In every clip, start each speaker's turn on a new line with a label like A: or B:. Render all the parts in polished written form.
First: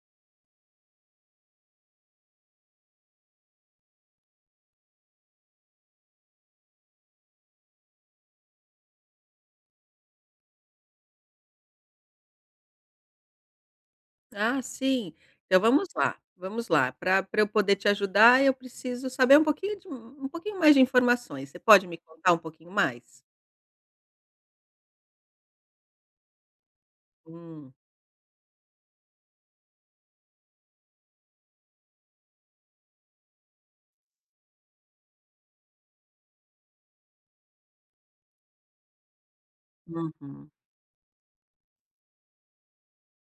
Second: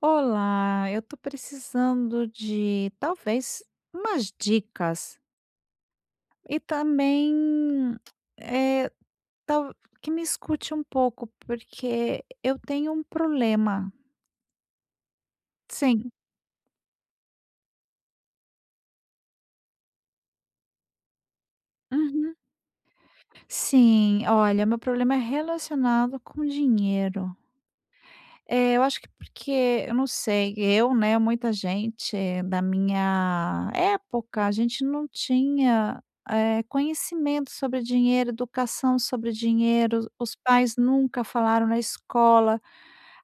A: Olá, eu tô precisando de talvez umas dicas e também, eh, tal que me escute um pouco, porque eu tenho um problema.
B: Ah, sim. Então vamos
A: Sim.
B: lá, vamos lá. Para eu poder te ajudar, eu preciso saber um pouquinho de um pouquinho mais de informações. Você pode me contar
A: Uhum.
B: um pouquinho mais?
A: Sim, olha, meu problema é relacionado com dinheiro.
B: Hum,
A: É, eu acho que porque, eu não sei, eu, né, muita gente da minha época, a gente não tinha, conhecimento sobre dinheiro, educação sobre dinheiro, os
B: uhum.
A: pais nunca falaram na escola.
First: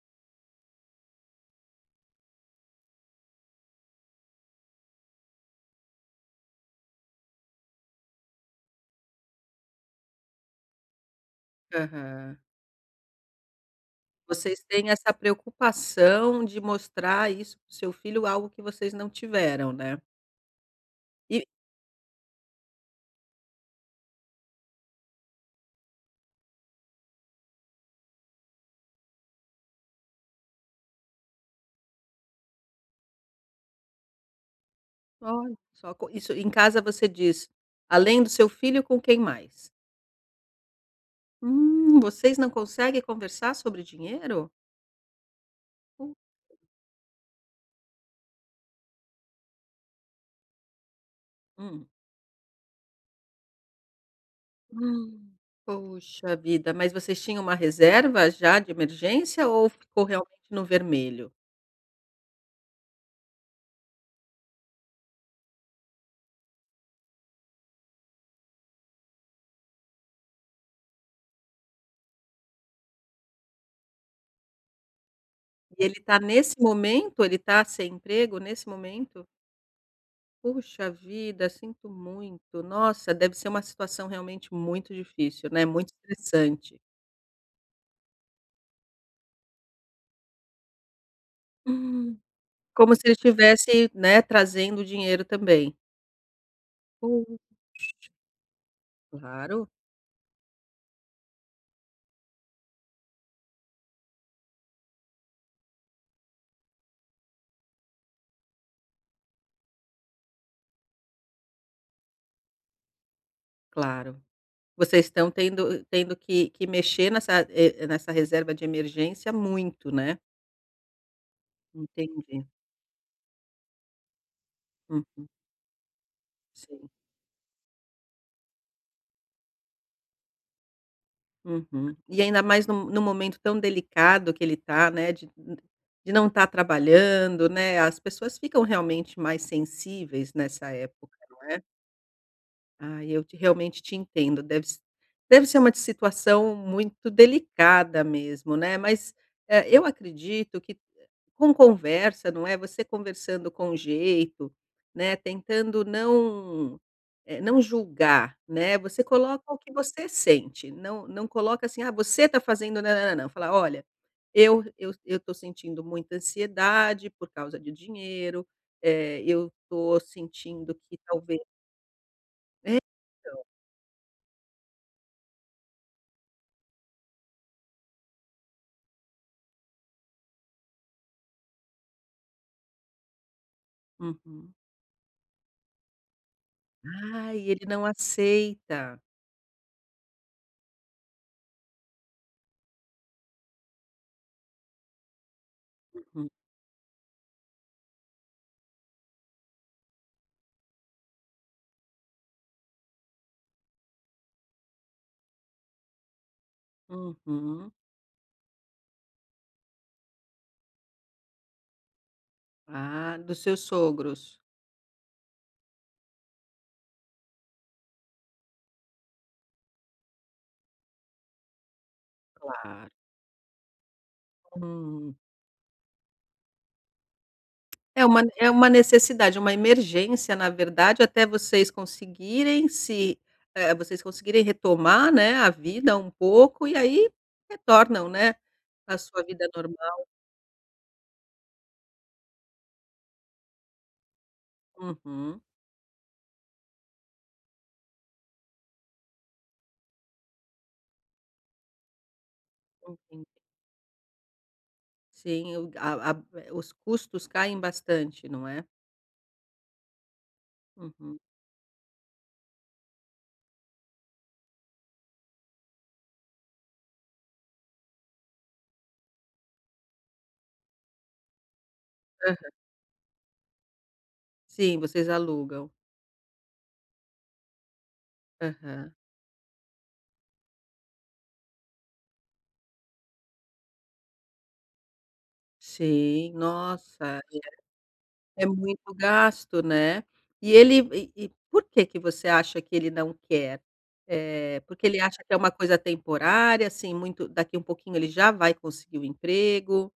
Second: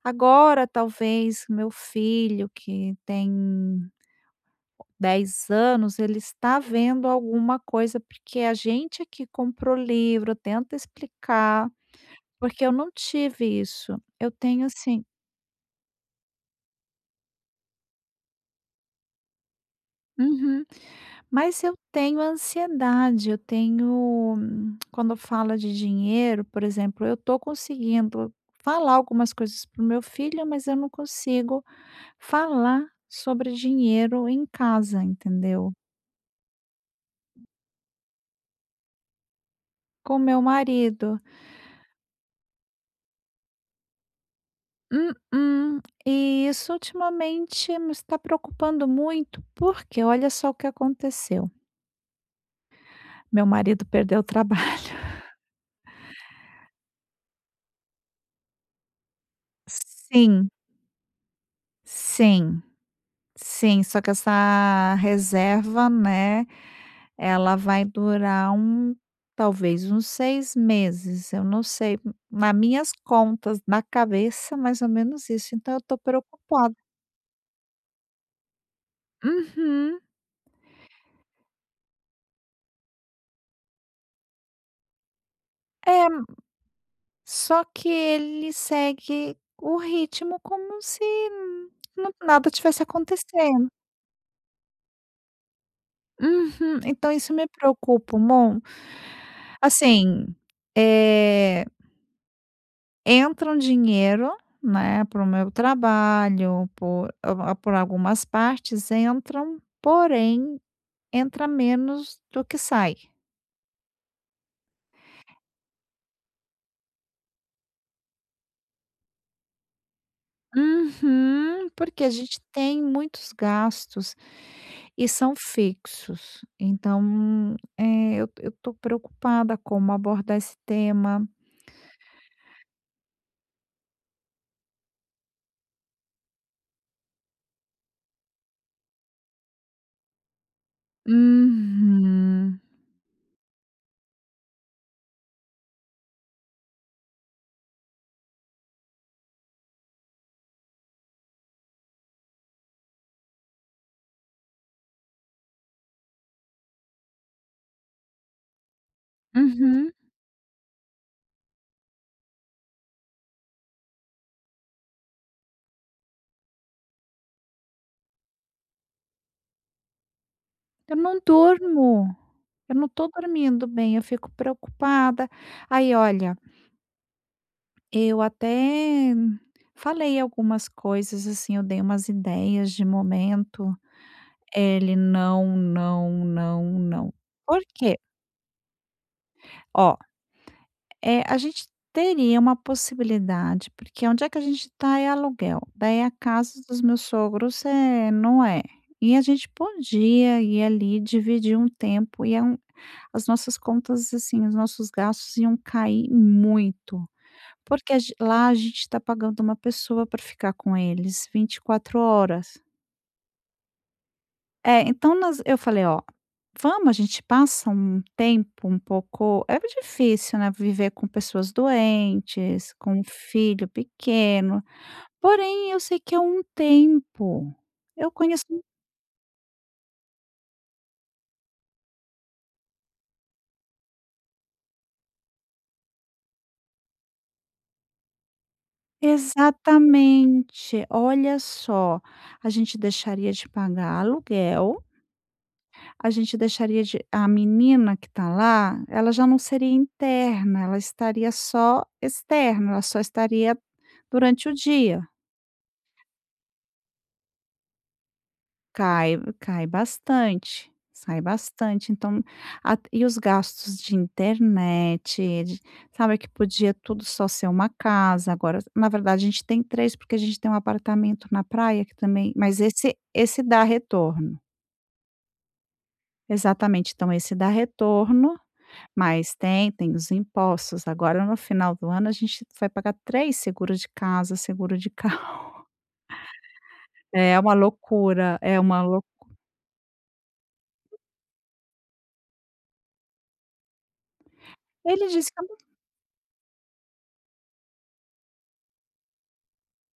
A: Agora, talvez, meu filho, que tem 10 anos, ele está vendo alguma coisa, porque a gente aqui que comprou livro, tenta explicar,
B: Aham.
A: porque eu não tive isso. Eu
B: Vocês
A: tenho
B: têm
A: assim
B: essa preocupação de mostrar isso para o seu filho, algo que vocês não tiveram, né.
A: uhum.
B: E
A: Mas eu tenho ansiedade, eu tenho quando fala de dinheiro, por exemplo, eu tô conseguindo falar algumas coisas para o meu filho, mas eu não consigo falar sobre dinheiro em casa,
B: olha
A: entendeu.
B: só, co isso em casa você diz, além do seu filho, com quem mais?
A: Com meu marido.
B: Vocês não conseguem conversar sobre dinheiro?
A: Hum, hum. E isso ultimamente me está preocupando muito, porque olha só o que aconteceu,
B: Hum.
A: meu marido perdeu o trabalho.
B: Hum. Poxa vida, mas vocês tinham uma reserva já de emergência ou ficou realmente
A: Sim,
B: no vermelho?
A: sim. Sim, só que essa reserva, né, ela vai durar um talvez uns 6 meses, eu não sei, na minhas contas, na cabeça, mais ou menos isso, então eu
B: E ele
A: tô
B: está nesse
A: preocupada.
B: momento, ele está sem emprego nesse momento?
A: Uhum.
B: Puxa vida, sinto muito. Nossa, deve ser uma situação realmente muito difícil, né, muito
A: É,
B: estressante.
A: só que ele segue o ritmo como se nu
B: Hum.
A: nada tivesse
B: Como se ele
A: acontecendo.
B: estivesse, né, trazendo dinheiro também.
A: Uhum, então isso
B: Hum.
A: me preocupa um mon,
B: Claro,
A: assim, eh entra um dinheiro, né, para o meu trabalho, por algumas partes entram, porém, entra menos do que sai.
B: claro. Vocês estão tendo que mexer nessa, nessa reserva de emergência muito, né?
A: Uhum, porque a gente
B: Entendi.
A: tem muitos gastos
B: Hum,
A: e são fixos.
B: sim.
A: Então, eu tô preocupada como abordar esse tema.
B: Uhum. E ainda mais num momento tão delicado que ele está, né, de não estar trabalhando, né, as pessoas ficam realmente mais sensíveis nessa época, não é?
A: Uhum,
B: Ah, eu te realmente te entendo, deve ser uma situação muito delicada mesmo, né, mas, eu acredito que com conversa, não é, você conversando com jeito, né, tentando não, não julgar, né, você coloca o que
A: uhum.
B: você sente, não coloca assim: "Ah, você está fazendo não não nã nã fala: "Olha, eu estou sentindo muita ansiedade por causa de dinheiro, eu estou sentindo
A: Eu
B: que
A: não
B: talvez
A: durmo, eu não tô
B: eu".
A: dormindo bem, eu fico preocupada. Aí olha, eu até falei algumas coisas, assim, eu dei umas ideias de momento.
B: Uhum.
A: Ele: "Não, não, não, não".
B: Ai,
A: Por
B: ele não
A: quê?
B: aceita.
A: Ó, é, a gente teria uma possibilidade, porque onde é que a gente está é aluguel, daí a
B: Uhum,
A: casa dos meus sogros, é, não é. E a gente podia ir ali, dividir um tempo, e é um, as nossas contas, assim, os nossos gastos iam cair muito.
B: uhum.
A: Porque a gen lá a gente está pagando uma pessoa para ficar com eles 24 horas.
B: Ah, dos seus sogros.
A: É, então nós eu falei: "Ó, vamos, a gente passa um tempo um pouco". É difícil, né, viver com pessoas doentes,
B: Claro.
A: com um filho pequeno,
B: Hum.
A: porém eu sei que é um tempo. Eu conheço,
B: É uma necessidade, é uma emergência, na verdade, até vocês conseguirem se vocês conseguirem retomar, né, a vida um pouco e aí retornam, né, à sua vida normal.
A: exatamente. Olha só, a gente deixaria de pagar aluguel.
B: Uhum,
A: A gente deixaria de, a menina que está lá, ela já não seria interna, ela estaria só externa, ela só
B: entendi.
A: estaria durante o dia.
B: Sim, o a os custos caem bastante, não é?
A: Cai bastante,
B: Uhum.
A: sai bastante, então a e os gastos de internet, de, sabe, que podia tudo só ser uma casa, agora na verdade a gente tem três, porque a gente tem um apartamento na praia que também,
B: Aham.
A: mas esse dá retorno.
B: Sim, vocês alugam.
A: Exatamente, então esse dá retorno.
B: Aham.
A: Mas tem, tem os impostos. Agora no final do ano a gente vai pagar 3 seguros de casa, seguro de carro.
B: Sim, nossa.
A: É uma loucura,
B: É
A: é uma
B: muito
A: loucura.
B: gasto, né. E ele e por que que você acha que ele não quer? Porque ele
A: Ele
B: acha que
A: disse
B: é
A: que eu
B: uma
A: não,
B: coisa temporária, assim, muito daqui um pouquinho ele já vai conseguir o emprego,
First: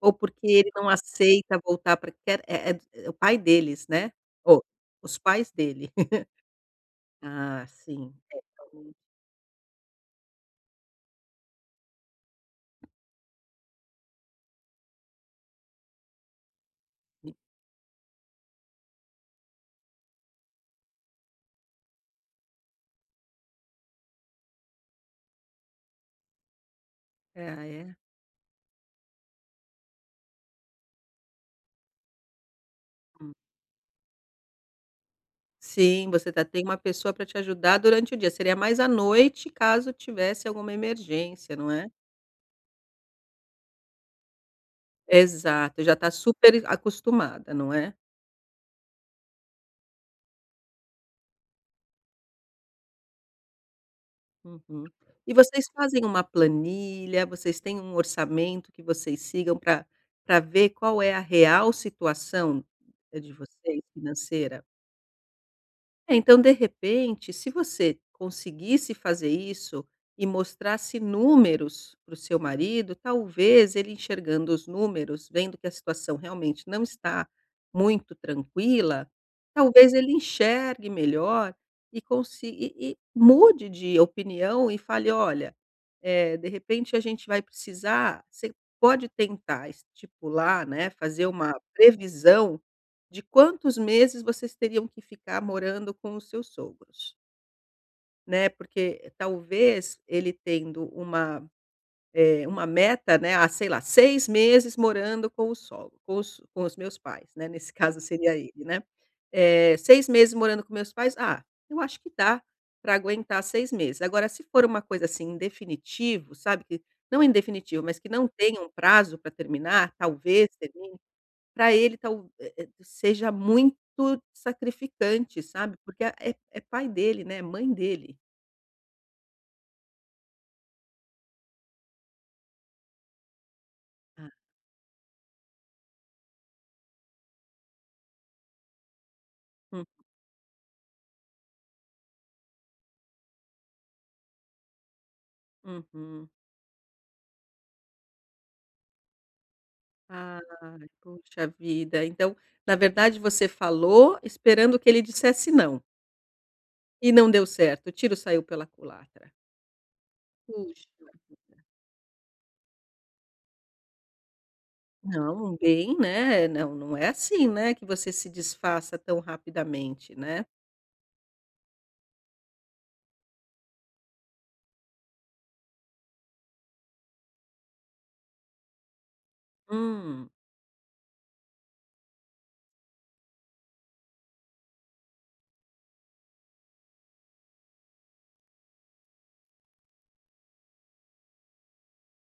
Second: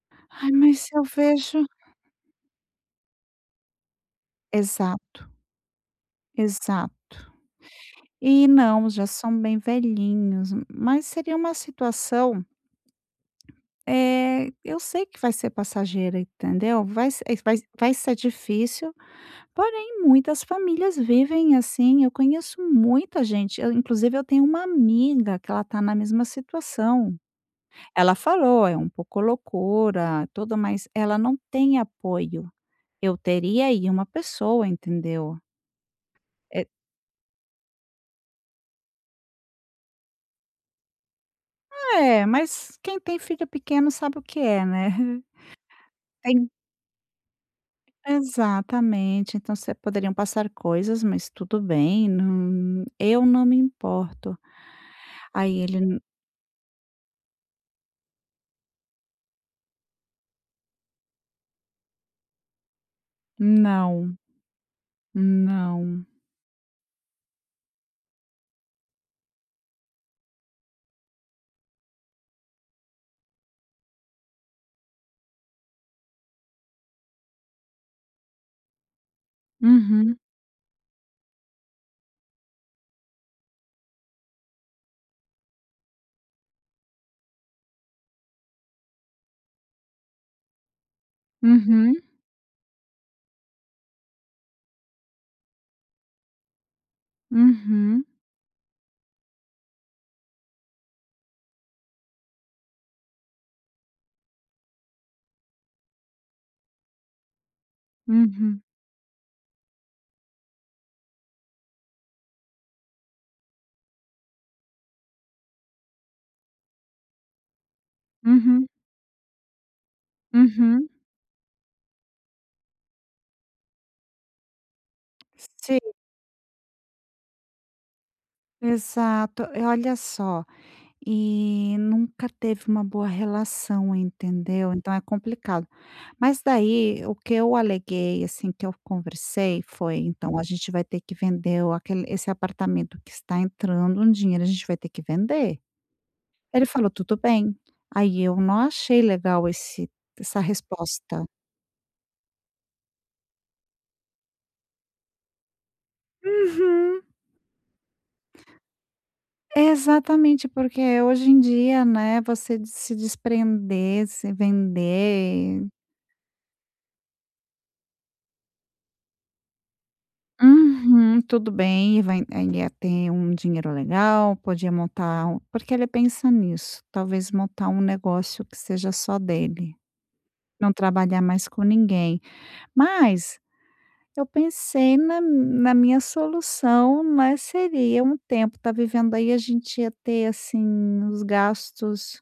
B: ou porque
A: ai,
B: ele não
A: mas eu
B: aceita
A: vejo,
B: voltar para quer é o pai deles, né, ou os
A: exato,
B: pais dele.
A: exato.
B: Ah, sim. É,
A: E não,
B: realmente.
A: já são bem velhinhos, mas seria uma situação, é, eu sei que vai ser passageira, entendeu? Vai se, vai, vai ser difícil. Porém, muitas famílias vivem assim. Eu conheço muita gente. Eu, inclusive, eu tenho uma amiga que ela está na mesma situação.
B: Ah, é?
A: Ela falou, é um pouco loucura, tudo, mas ela não tem apoio. Eu
B: Hum.
A: teria aí uma pessoa, entendeu?
B: Sim, você tem
A: É,
B: uma pessoa para te ajudar durante o dia, seria mais à noite, caso tivesse alguma emergência, não é?
A: é, mas quem tem filho pequeno sabe o que é, né?
B: Exato, já está
A: Tem-,
B: super acostumada, não é?
A: exatamente. Então, você poderiam passar coisas, mas tudo bem. Não-, eu não me importo.
B: Uhum. E
A: Aí
B: vocês
A: ele,
B: fazem uma planilha, vocês têm um orçamento que vocês sigam para ver qual é a real situação, de vocês
A: não,
B: financeira?
A: não.
B: É, então, de repente, se você conseguisse fazer isso e mostrasse números para o seu marido, talvez ele enxergando os números, vendo que a situação realmente não está muito tranquila, talvez ele
A: Uhum.
B: enxergue melhor e consi e mude de opinião e fale: "Olha, de repente a gente vai precisar". Você pode tentar estipular, né, fazer uma
A: Uhum,
B: previsão de quantos meses vocês teriam que ficar morando com os seus sogros,
A: uhum,
B: né, porque talvez ele tendo uma, uma meta, né, ah, sei lá, 6 meses morando com o sogro com os meus pais, né, nesse caso seria ele,
A: uhum,
B: né. 6 meses morando com meus pais, ah, eu acho que dá para aguentar 6 meses. Agora se for uma coisa, assim, em definitivo, sabe, que não em definitivo, mas que não tenha
A: uhum,
B: um prazo para terminar, talvez
A: uhum.
B: termine para ele seja muito sacrificante, sabe,
A: Sim,
B: porque é pai dele, né. É mãe dele.
A: exato. E olha só, e nunca teve uma boa relação,
B: Ah.
A: entendeu? Então é complicado. Mas daí o que eu aleguei, assim, que eu conversei
B: Hum,
A: foi, então a gente vai ter que vender o aquele esse apartamento que está entrando um dinheiro, a gente vai ter que vender.
B: uhum.
A: Ele falou: "Tudo bem". Aí eu não achei legal esse essa
B: Ai,
A: resposta.
B: poxa vida. Então, na verdade, você falou esperando que ele dissesse "não",
A: Uhum.
B: e não deu certo, o tiro saiu pela culatra.
A: Exatamente, porque
B: Puxa
A: hoje em
B: vida.
A: dia, né, você de se desprender, se
B: Não,
A: vender.
B: bem, né, não é assim, né, que você se desfaça tão rapidamente, né.
A: Uhum, tudo bem, e vai, ele ia ter um dinheiro legal, podia montar um, porque ele pensa nisso, talvez montar um negócio que seja só dele,
B: Hum.
A: não trabalhar mais com ninguém. Mas eu pensei na minha solução, né, seria um tempo tá vivendo aí, a gente ia ter, assim, os gastos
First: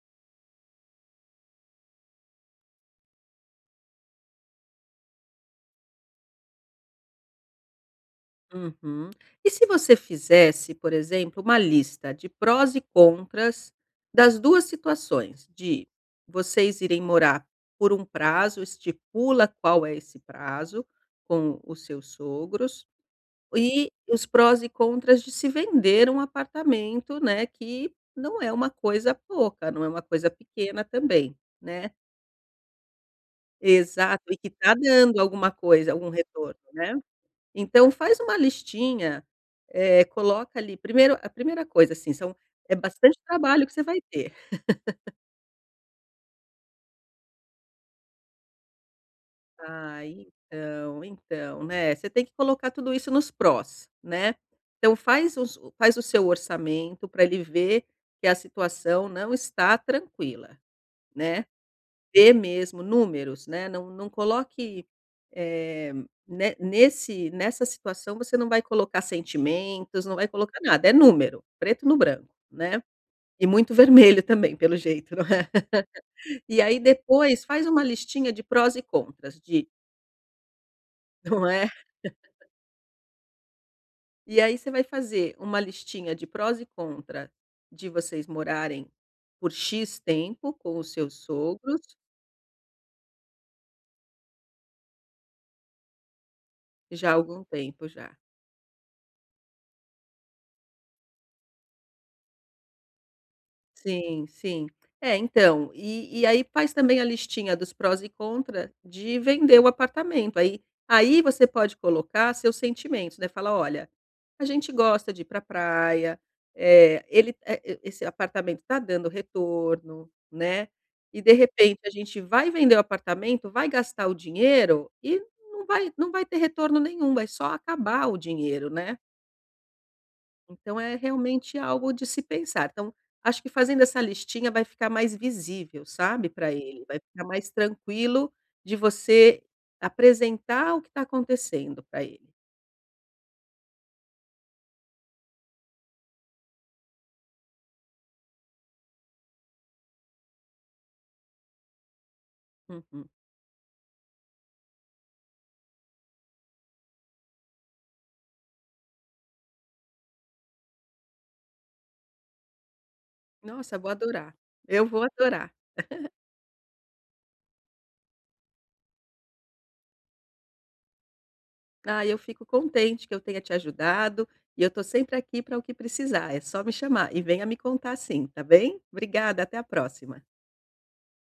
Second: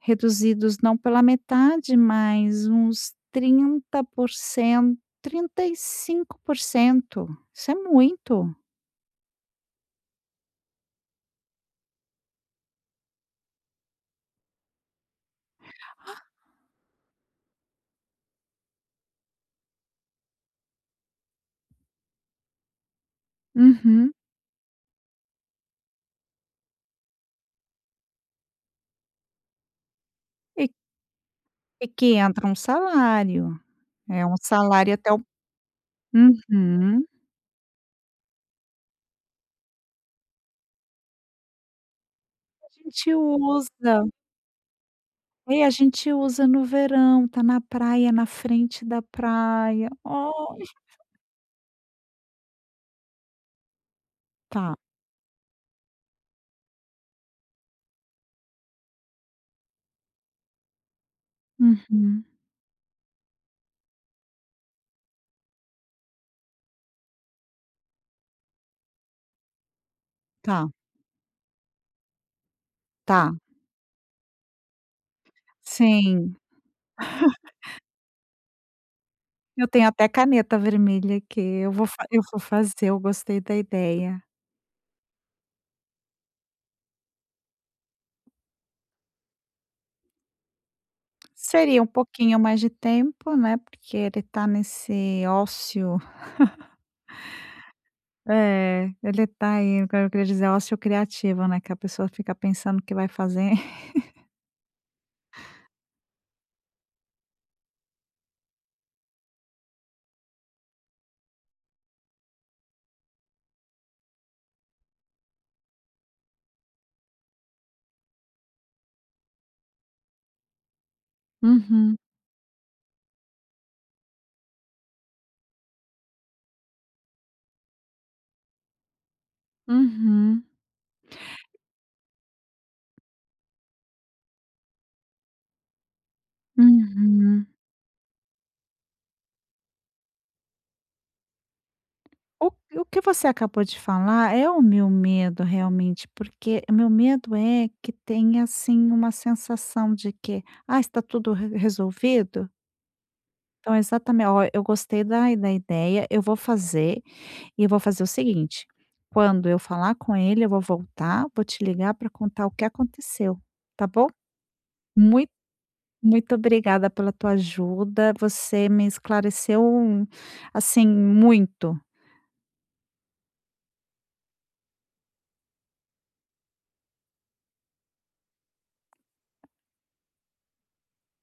A: reduzidos, não pela metade, mas uns trinta, 30%, trinta e cinco por cento, isso é muito.
B: Uhum. E se você fizesse, por exemplo, uma lista de prós e contras das 2 situações, de vocês irem morar por um prazo, estipula qual é esse prazo com os seus sogros, e
A: Uhum.
B: os prós e contras de se vender um apartamento, né, que não é uma coisa pouca, não é uma coisa
A: E
B: pequena também,
A: e
B: né.
A: que entra um salário,
B: Exato,
A: é
B: e
A: um
B: que está
A: salário até
B: dando
A: o.
B: alguma coisa, algum retorno, né.
A: Uhum.
B: Então faz uma listinha, coloca ali primeiro a primeira coisa, assim, são
A: a
B: é
A: gente
B: bastante trabalho que você vai
A: usa
B: ter.
A: É, a gente usa no verão, tá na praia, na frente da praia.
B: Ah,
A: Oh,
B: então, então, né, você tem que colocar tudo isso nos prós, né.
A: tá.
B: Então faz o seu orçamento para ele ver que a situação não está tranquila, né.
A: Uhum.
B: Vê mesmo números, né, não coloque, eh, ne nesse nessa situação você não vai colocar sentimentos, não vai colocar
A: Tá,
B: nada, é número, preto no branco, né.
A: tá.
B: E muito vermelho também, pelo jeito, não é.
A: Sim,
B: E aí depois faz uma listinha de prós e contras
A: eu
B: de
A: tenho até caneta vermelha aqui,
B: não é.
A: eu vou fazer, eu gostei da ideia.
B: E aí você vai fazer uma listinha de prós e contras de vocês morarem por "X" tempo com os seus sogros,
A: Seria um pouquinho mais de tempo, né, porque ele tá nesse ócio.
B: já há algum tempo já.
A: É, ele tá aí, o que eu queria dizer, ócio criativo, né, que a pessoa fica pensando o que vai fazer.
B: Sim, sim. É, então, e aí faz também a listinha dos prós e contra de vender o apartamento, aí você pode colocar seus sentimentos, né, fala: "Olha, a gente gosta de ir pra praia, e esse apartamento está dando retorno, né, e de repente a
A: Uhum,
B: gente vai vender o apartamento, vai gastar o dinheiro e não vai ter retorno nenhum, vai só acabar o dinheiro, né".
A: uhum,
B: Então é realmente algo de se pensar. Então, acho que fazendo essa listinha vai ficar mais visível, sabe, para ele, vai ficar
A: uhum.
B: mais tranquilo de você apresentar o que está acontecendo para ele.
A: O o que você acabou de falar é o meu medo realmente, porque o meu medo é que tenha, assim, uma sensação de que: "Ah, está tudo re resolvido?".
B: Uhum.
A: Então exatamente, ó, eu gostei da ideia, eu vou fazer. E eu vou fazer o seguinte, quando eu falar com ele, eu vou voltar, vou te ligar para contar o que aconteceu,
B: Nossa,
A: tá
B: vou
A: bom?
B: adorar, eu vou
A: Muito,
B: adorar.
A: muito obrigada pela tua ajuda. Você me esclareceu, assim, muito.
B: Ah, eu fico contente que eu tenha te ajudado e eu estou sempre aqui para o que precisar, é só me chamar e venha me contar sim, tá bem? Obrigada, até a próxima.